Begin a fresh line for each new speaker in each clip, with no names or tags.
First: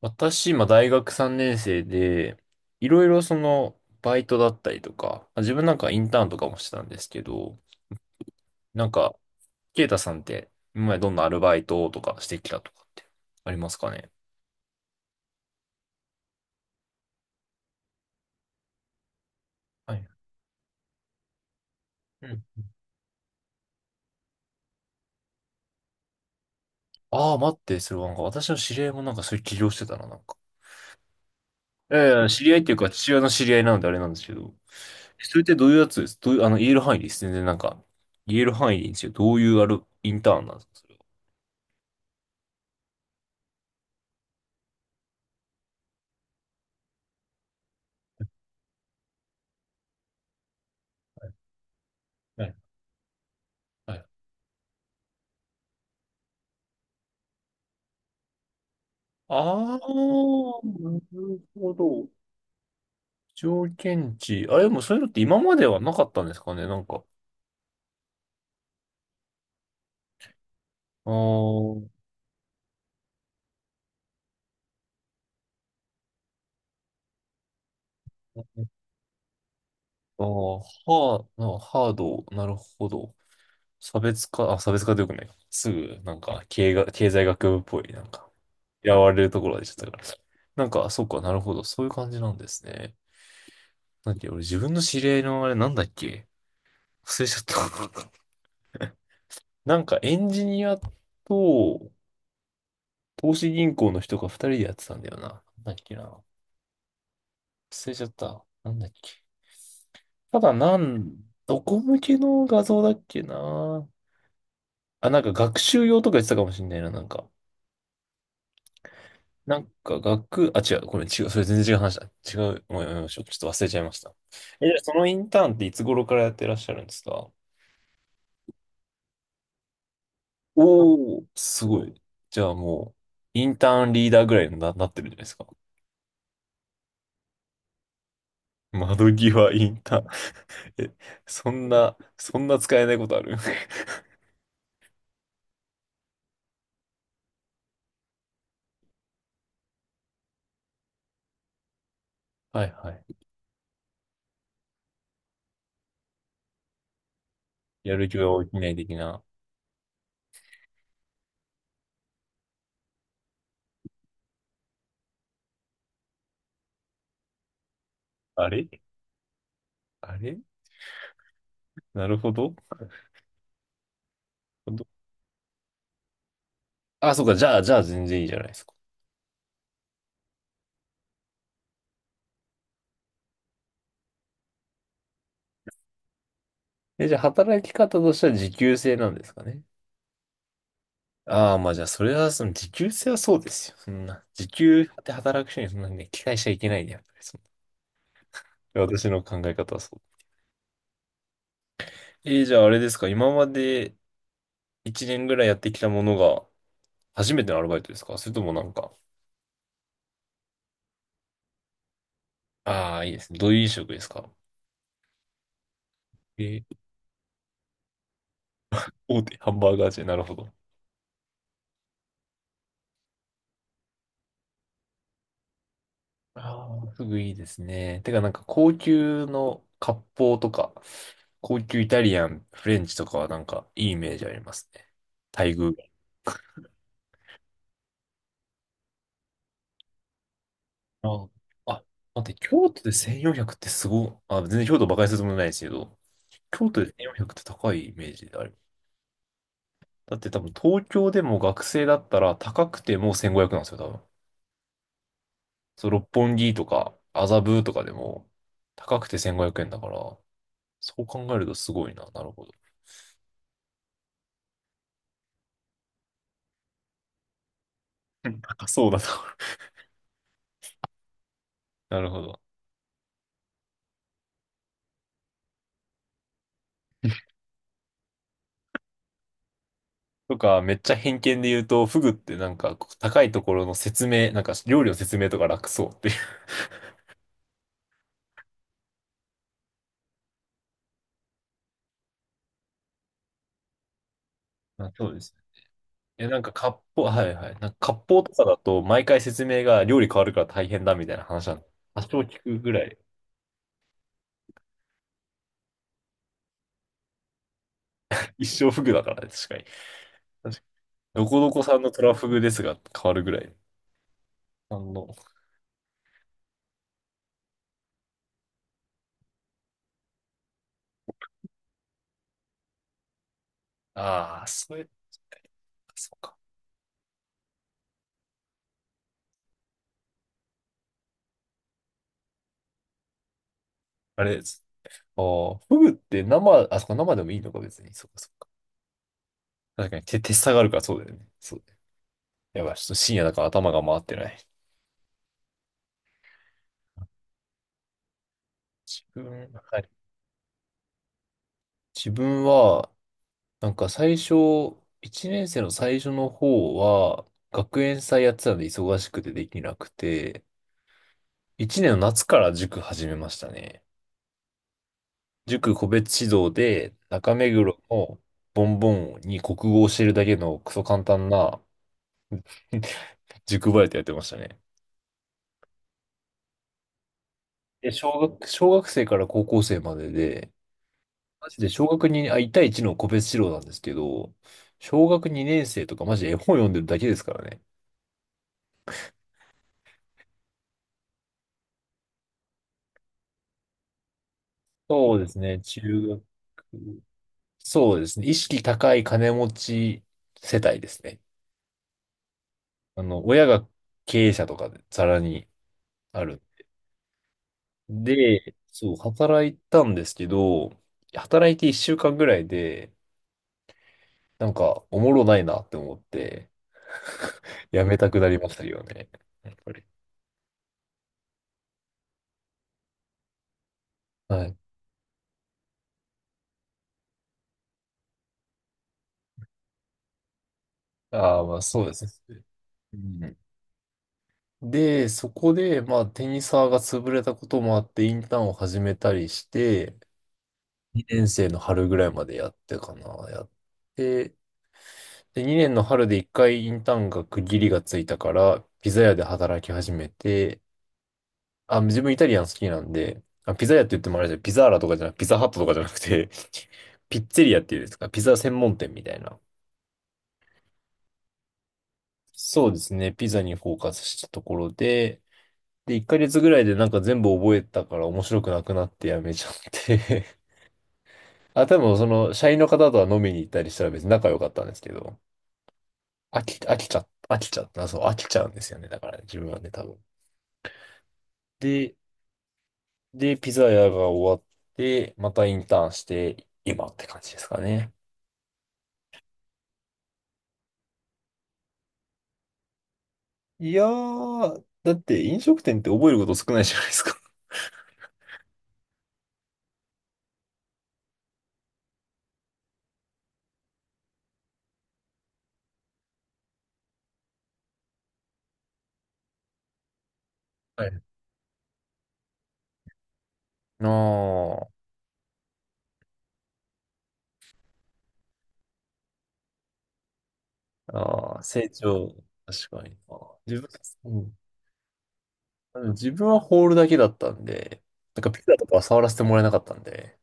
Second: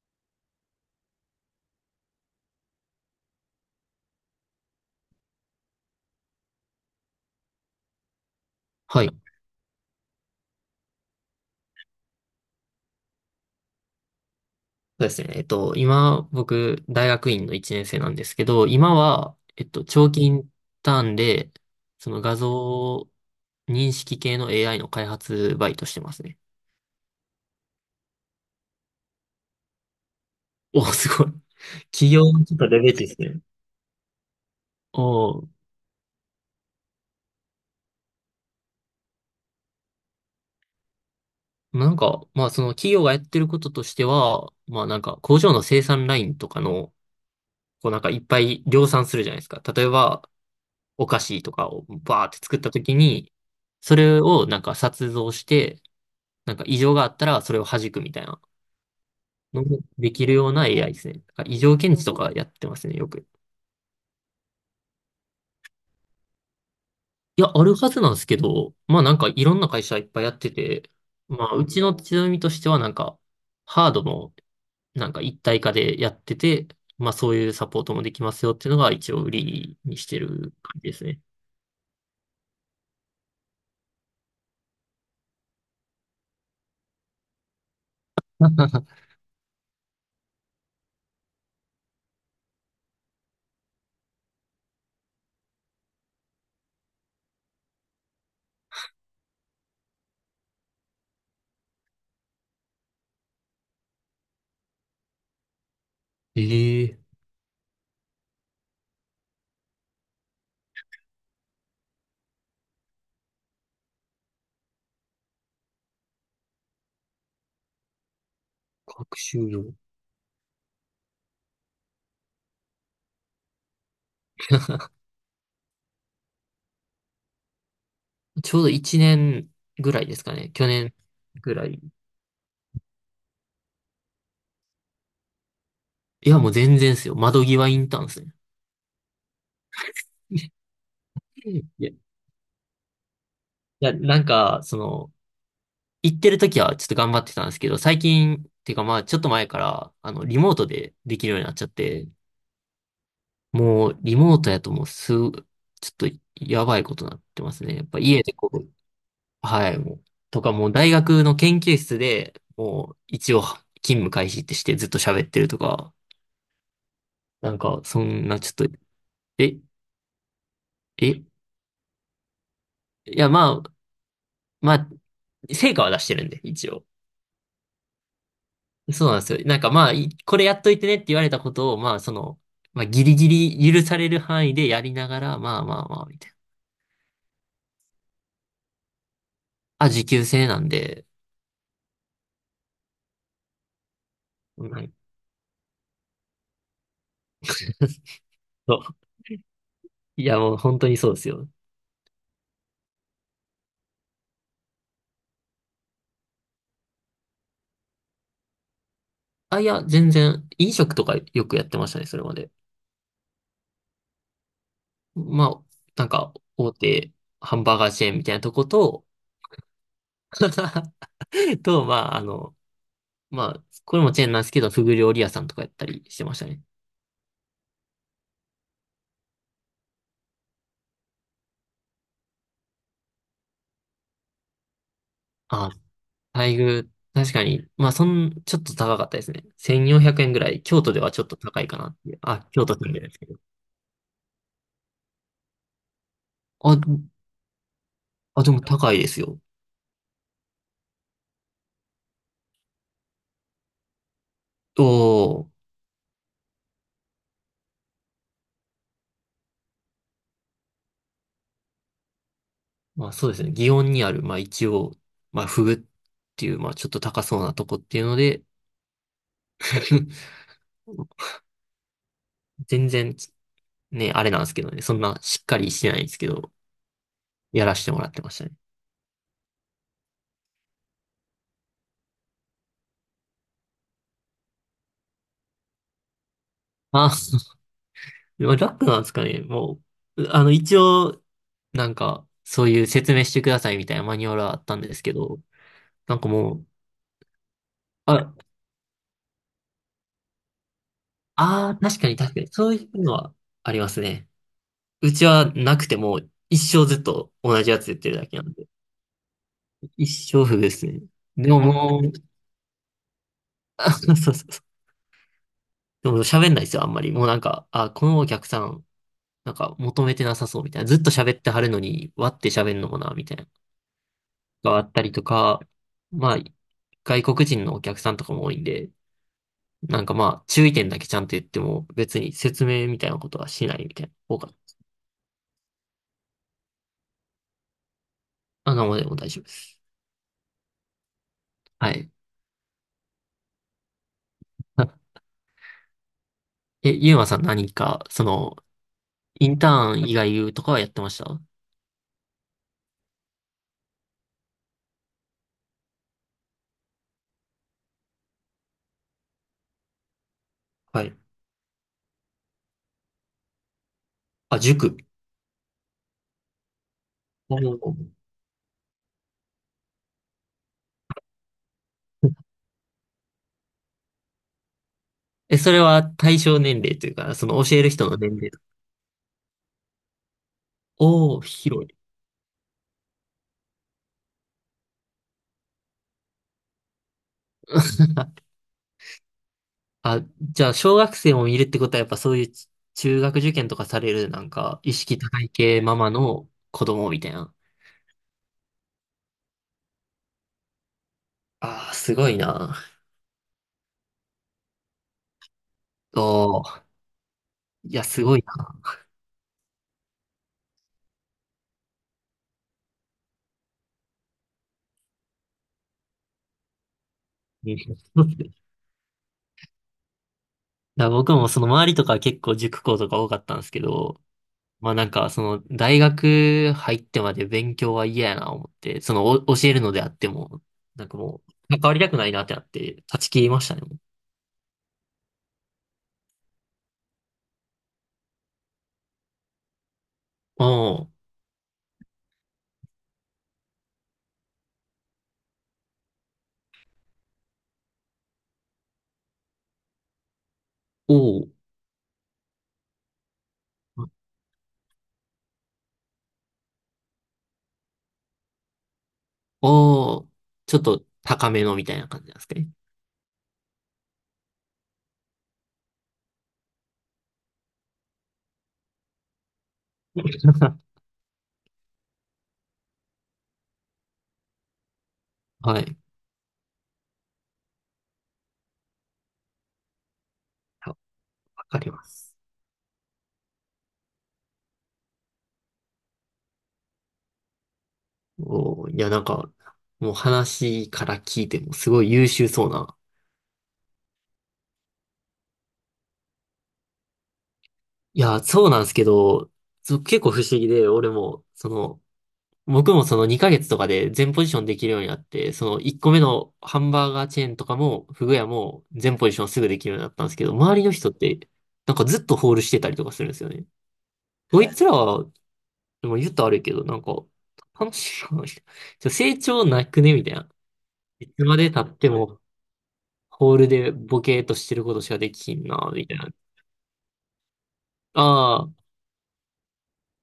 私、今、大学3年生で、いろいろバイトだったりとか、自分インターンとかもしてたんですけど、なん
はい。そ
か、ケイタさんって、今までどんなアルバイトとかしてきたとかってありますかね？
うですね。今、僕、大学院の1年生なんですけど、今は、
はい。
長期インターンで、その
う
画
ん。
像認識系の AI の開発バイトしてますね。
ああ、待って、それはなんか、私の知り合いもなんかそういう起業してたな、なんか。
お、すごい。
いやい
企業
や、知
の
り
ち
合
ょっ
いっ
と
ていう
レ
か、
ベルで
父
す
親の
ね。
知り合いなのであれなんですけど、それっ
お、
てどういうやつです？どういう、言える範囲です。全然なんか、言える範囲でいいんですよ。どういうある、インターンなんですかそれ
なんか、まあ、その企業がやってることとしては、まあ、なんか、工場の生産ラインとかの、こう、なんか、いっぱい量産するじゃないですか。例えば、お菓子とかをバーって
は。
作ったときに、
は
そ
い。
れをなんか、撮像して、なんか異常があったらそれを弾くみたいなの
あ
も
あ、
できる
な
ような AI ですね。なん
る
か異
ほ
常検知
ど。
とかやってますね、よく。
条件値。あれ、でもそういうのって今まではなかったんですかね、なんか。
いや、あるはずなんですけど、まあなんかいろんな会社いっぱいやってて、
あ
まあうち
ー。
の強みとしてはなんかハードもなんか一体化でやってて、まあそういうサポートもできますよっていうのが一応売りにして
あ
る
ー、
感じですね。
ハー、なハード、なるほど。差別化、あ、差別化でよくないか。すぐ、なんか、経が、経済学部っぽい、なんか、嫌わ れるところが出ちゃったから。なんか、そっか、なるほど。そういう感じなんですね。なんだっけ、俺自分の知り合いのあれなんだっけ。忘れちゃった。なんか、エンジニアと、投資銀行の人が二人でやってたんだよな。なんだっけな。
ええ、
忘れちゃった。なんだっけ。ただなん、どこ向けの画像だっけな。あ、なんか学習用とか言ってたかもしんないな、なんか。
学習
なん
用。
か学、あ、違う、これ違う、それ全然違う話だ。違う、もうやめましょう。ちょっと忘れちゃいました。え、じゃあそのインターンっていつ頃からやってらっしゃるんですか？
ちょうど1年ぐらいですかね。去年
おおー、
ぐ
す
らい。
ごい。じゃあもう、インターンリーダーぐらいにな、なってるんじゃないですか？
いや、もう全然ですよ。窓際インターンですね。
窓際インターン。
い
え、そん
や
な、そんな使えないことある？
いや、なんか、その、行ってる時はちょっと頑張ってたんですけど、最近、っていうかまあ、ちょっと前から、リモートでできるようになっちゃって、
はいはい。
もう、リモートやともうちょっと、やばいことになってますね。やっ
や
ぱ
る気
家
が
で
起
こ
きな
う、
い的な。
はい、もう、とかもう大学の研究室で、もう、一応、勤務開始ってしてずっと喋ってるとか、なんか、そんな
あ
ちょっと、
れ。
え、
あれ。
い
なるほど。
や、まあ、ま
ど。
あ、成果は出してるんで、一応。
あ、そうか。じゃあ、じゃあ全然いいじゃないですか。
そうなんですよ。なんかまあ、これやっといてねって言われたことを、まあその、まあギリギリ許される範囲でやりながら、まあまあまあ、みたいな。
え、じゃあ働き方としては時給制なんですかね？
あ、時給制なんで、
ああ、まあじゃあ、それは、その時給制はそうですよ。そんな。時
う
給
ん。
で働く人にそんなにね、期待しちゃいけないね。やっぱりそ
そ
の
う。
私の考え方はそう。
いやもう本当にそうですよ。
えー、じゃああれですか。今まで1年ぐらいやってきたものが初めてのアルバイトですか？それともなんか、
あ、いや、全然、飲食とかよくやってましたね、それまで。
ああ、いいですね。どういう飲食ですか？
まあ、なんか、
え
大
ー。
手ハンバーガーチェーンみたいなとこと、
大手ハンバーガーチェーン、なるほど。
と、まあ、まあ、これもチェーンなんですけど、フグ料理屋さんとかやったりしてましたね。
ああ、フグいいですね。てかなんか高級の割烹とか、高級イタリアン、フレンチとかはなんかいいイメージありますね。待
あ、
遇。
待遇、確かに、まあ、ちょっと高かったですね。1400円ぐらい。京都ではちょ
あ
っと高いか
あ、
なっていう。
待って、
あ、京
京
都
都
住
で
んでるんですけど。
1,400ってすごい、あ、全然京都馬鹿にするつもりないですけど、京
あ、
都で1,400って高いイメージで
あ、
あ
で
る。
も高いですよ。
だって多分東京でも学生だったら高くても1,500なんですよ、多分。
おお、
そう、六本木とか麻布とかでも高くて1,500円だから、そう考えるとすごいな。なるほど。
まあそうですね。祇園にある、まあ一応、まあフグっていう、まあちょっと高そうなとこっていうの で、
高そうだな。なるほど。
全然、ね、あれなんですけどね。そんなしっかりしてないんですけど、やらせてもらってましたね。
とか、めっちゃ偏見で言うと、フグってなんかこう高いところの説明、なんか料理の説明とか楽そうっていう。
あ、でも楽なんですかね。もう、一応、なんか、そういう説明してくださいみたいなマニュアルはあったん
あ、
です
そ
け
うですね。
ど、なん
え、
か
なんか
もう、
割烹、はいはい。なんか割烹
あ、
とかだと、毎回説明が料理変わるから大変だみたいな話なんで、
ああ、確
多
かに
少
確か
聞
に、
く
そ
ぐ
う
ら
い
い。
うのはありますね。うちはなくても、一生ずっと同じやつ言ってるだ けな
一
んで、
生フグだからね、確かに。
一生
確
不遇
かに。
ですね。
どこ
で
ど
も
こさんの
も
ト
う、
ラフ グですが変わるぐらい。
あ、そうそうそう。
あの、
でも喋んないですよ、あんまり。もうなんか、あ、このお客さん、なんか求めてなさそうみたいな。ずっと喋ってはるのに、割って喋んのもな、みたいな。
ああ、そ
が
う
あ
や、
ったりとか、
そう
ま
か。
あ、外国人のお客さんとかも多いんで、なんかまあ、注意点だけちゃんと言っても、別に説明みたいなことはしないみたいな
あれ
方
で
が、
す。ああ、フグって生、あ、そこ生でもいいのか別に。そうかそうか。
あ、なんもでも大丈夫です。
確かに手、手下がるからそうだよね。そうだよ。
はい。
やばい、ちょっと深夜だから頭が回ってな い。
あゆうまさん何か、その、
自
イ
分、
ンタ
はい。
ーン以外とかはやってました？
自分は、なんか最初、1年生の最初の方は、学園祭やってたんで忙しくてできなくて、
はい。
1年の夏から塾始めましたね。
あ、塾。
塾個別指導で、中目
お
黒
ー。
のボンボンに国語を教えるだけのクソ簡単な 塾バイトやってましたね。
え、それは対象年齢というか、その教える
で、
人
小
の年
学、
齢。
小学生から高校生までで、
おお、
マジで
広
小
い。
学にあ、1対1の個別指導なんですけど、小学2年生とかマジで絵本読んでるだけですからね。
あ、じゃあ、小学生もいるってことは、やっぱそういう中学受験とかされる、なんか、意
そう
識
です
高い
ね。中
系ママ
学、
の子供みたいな。
そうですね。意識高い金持ち世帯ですね。
ああ、すごいな。
あの、親が経営者とかでざらに
お
ある。
ー、いや、すごい
で、そ
な。
う、働いたんですけど、働いて1週間ぐらいで、なんか、おもろないなって思って、
い
やめたくなりましたよね。やっぱり。
や、僕もその周りとか結構塾校とか多かったんですけど、
はい。
まあなんか、その、大学入ってまで勉強は嫌やな思って、その、教えるのであっても、なんか
あ
も
あ、まあ
う、関
そうで
わり
す
たくない
ね。
なってなっ
う
て、断ち
ん。
切りましたね。
で、そこで、まあ、テニサーが潰れたこともあって、インターンを始めたりして、
も
2年生の春ぐらいまでやってかな、やって、で、2年の春で1回インターンが区切りがついたから、ピザ屋で働き始めて、
う、お、
あ、自分イタリアン好きなんで、あ、ピザ屋って言っ
ああ、
てもあれじゃん、ピザーラとかじゃなく、ピザハットとかじゃなくて ピッツェリアっていうんですか、ピザ専門店みたいな。
おお、おお、ちょっと高めのみたいな感じなんですか
そ
ね。
うですね、ピザにフォーカスしたところで、で、1ヶ月ぐらいでなんか全部覚えたから面白くなくなってやめちゃって あ、多分その、社員の方とは飲みに行ったりしたら別に仲良かったんですけど、
はい。
飽きちゃった、そう、飽きちゃうんですよね。だからね、自分はね、多分。
あ、わかり
で、
ます。
で、ピザ屋が終わって、またインターンして、今って感じですかね。
おお、いや、なんか、もう話から聞いてもすごい優秀そうな。
いやー、だって飲食店って覚えること少ないじゃないですか。
いや、そうなんですけど、そう結構不思議で、俺も、その、僕もその2ヶ月とかで全ポジションできるようになって、その1個目のハンバーガーチェーンとかも、フグ屋も全ポジションすぐできるようになったんですけど、周り
は
の
い。
人って、なんかずっとホールしてたりとかするんですよね。
あ
こ
ー。
いつらは、でも言ったら悪いけど、なんか、楽しいな、ちょっ成長なくねみたいな。い
あー、
つま
成
で経って
長、
も、
確かにな。
ホー
自分、
ルで
う
ボ
ん、
ケーっとしてることしかできひん
あ
な、
の
み
自
たい
分
な。
はホールだけだったんで、なん
あ
かピザと
ー、
かは触らせてもらえなかったんで、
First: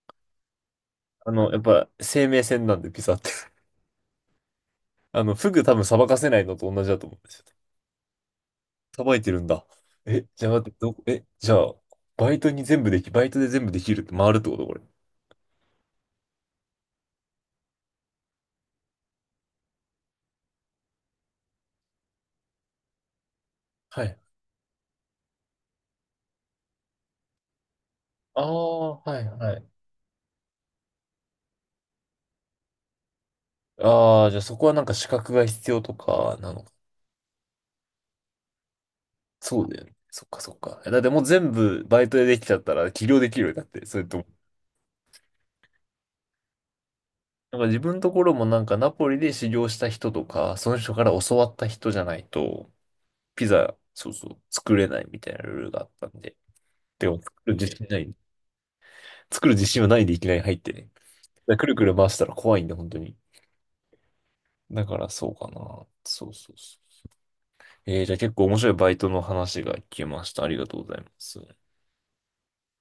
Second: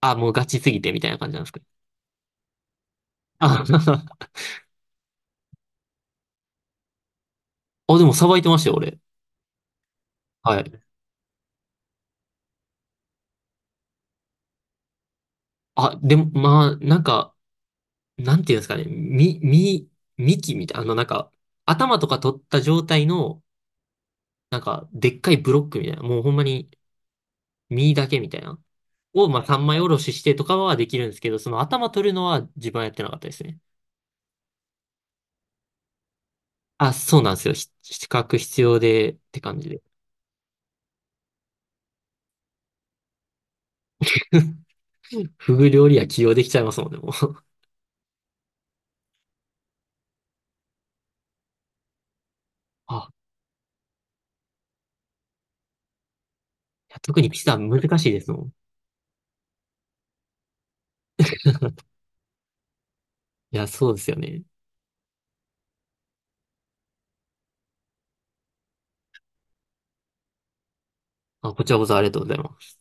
あ、もうガチすぎて、みたいな
あ
感じなんで
の、
す
や
か。
っぱ生命線なんでピザって。
あ、
あの、フグ多分さばかせないのと同じだと思うんですよ。
あ、でもさばいてましたよ、俺。
さばいてるんだ。え、じゃあ
は
待っ
い。
て、ど、え、じゃあ、バイトに全部でき、バイトで全部できるって回るってことこれ？
あ、でも、まあ、なんか、なんていうんですかね、幹みたいな、なんか、頭とか取った状態の、
はい。
なんか、でっかいブロックみたいな、もうほんまに、実だけみたい
あ
な、
あ、はい、
を、まあ、
は
三
い。
枚おろししてとかはできるんですけど、その頭取るのは自分はやってなかったですね。
ああ、じゃあそこはなんか資格が必要とかなのか。
あ、そうなんですよ。資格必要で、って感
そう
じ
だ
で。
よね。そっかそっか。えだってもう全部バイトでできちゃったら起業できるよ。だって、それとも。
フグ料理は起用できちゃいますもんね、もう。
なんか自分のところもなんかナポリで修行した人とか、その人から教わった人じゃないと、
あ、
ピザ、そうそう、作れないみたいなルールがあったんで。
いや
でも
特に
作
ピ
る
ザ
自
難
信な
しい
い。
ですもん。
作る自信はないでいきなり入ってね。でくるくる回したら怖いんで、本当に。
いや、そうですよね。
だからそうかな。そうそうそう。えー、じゃあ結構面白いバイトの話が聞けました。ありがとうございます。
あ、こちらこそありがとうございます。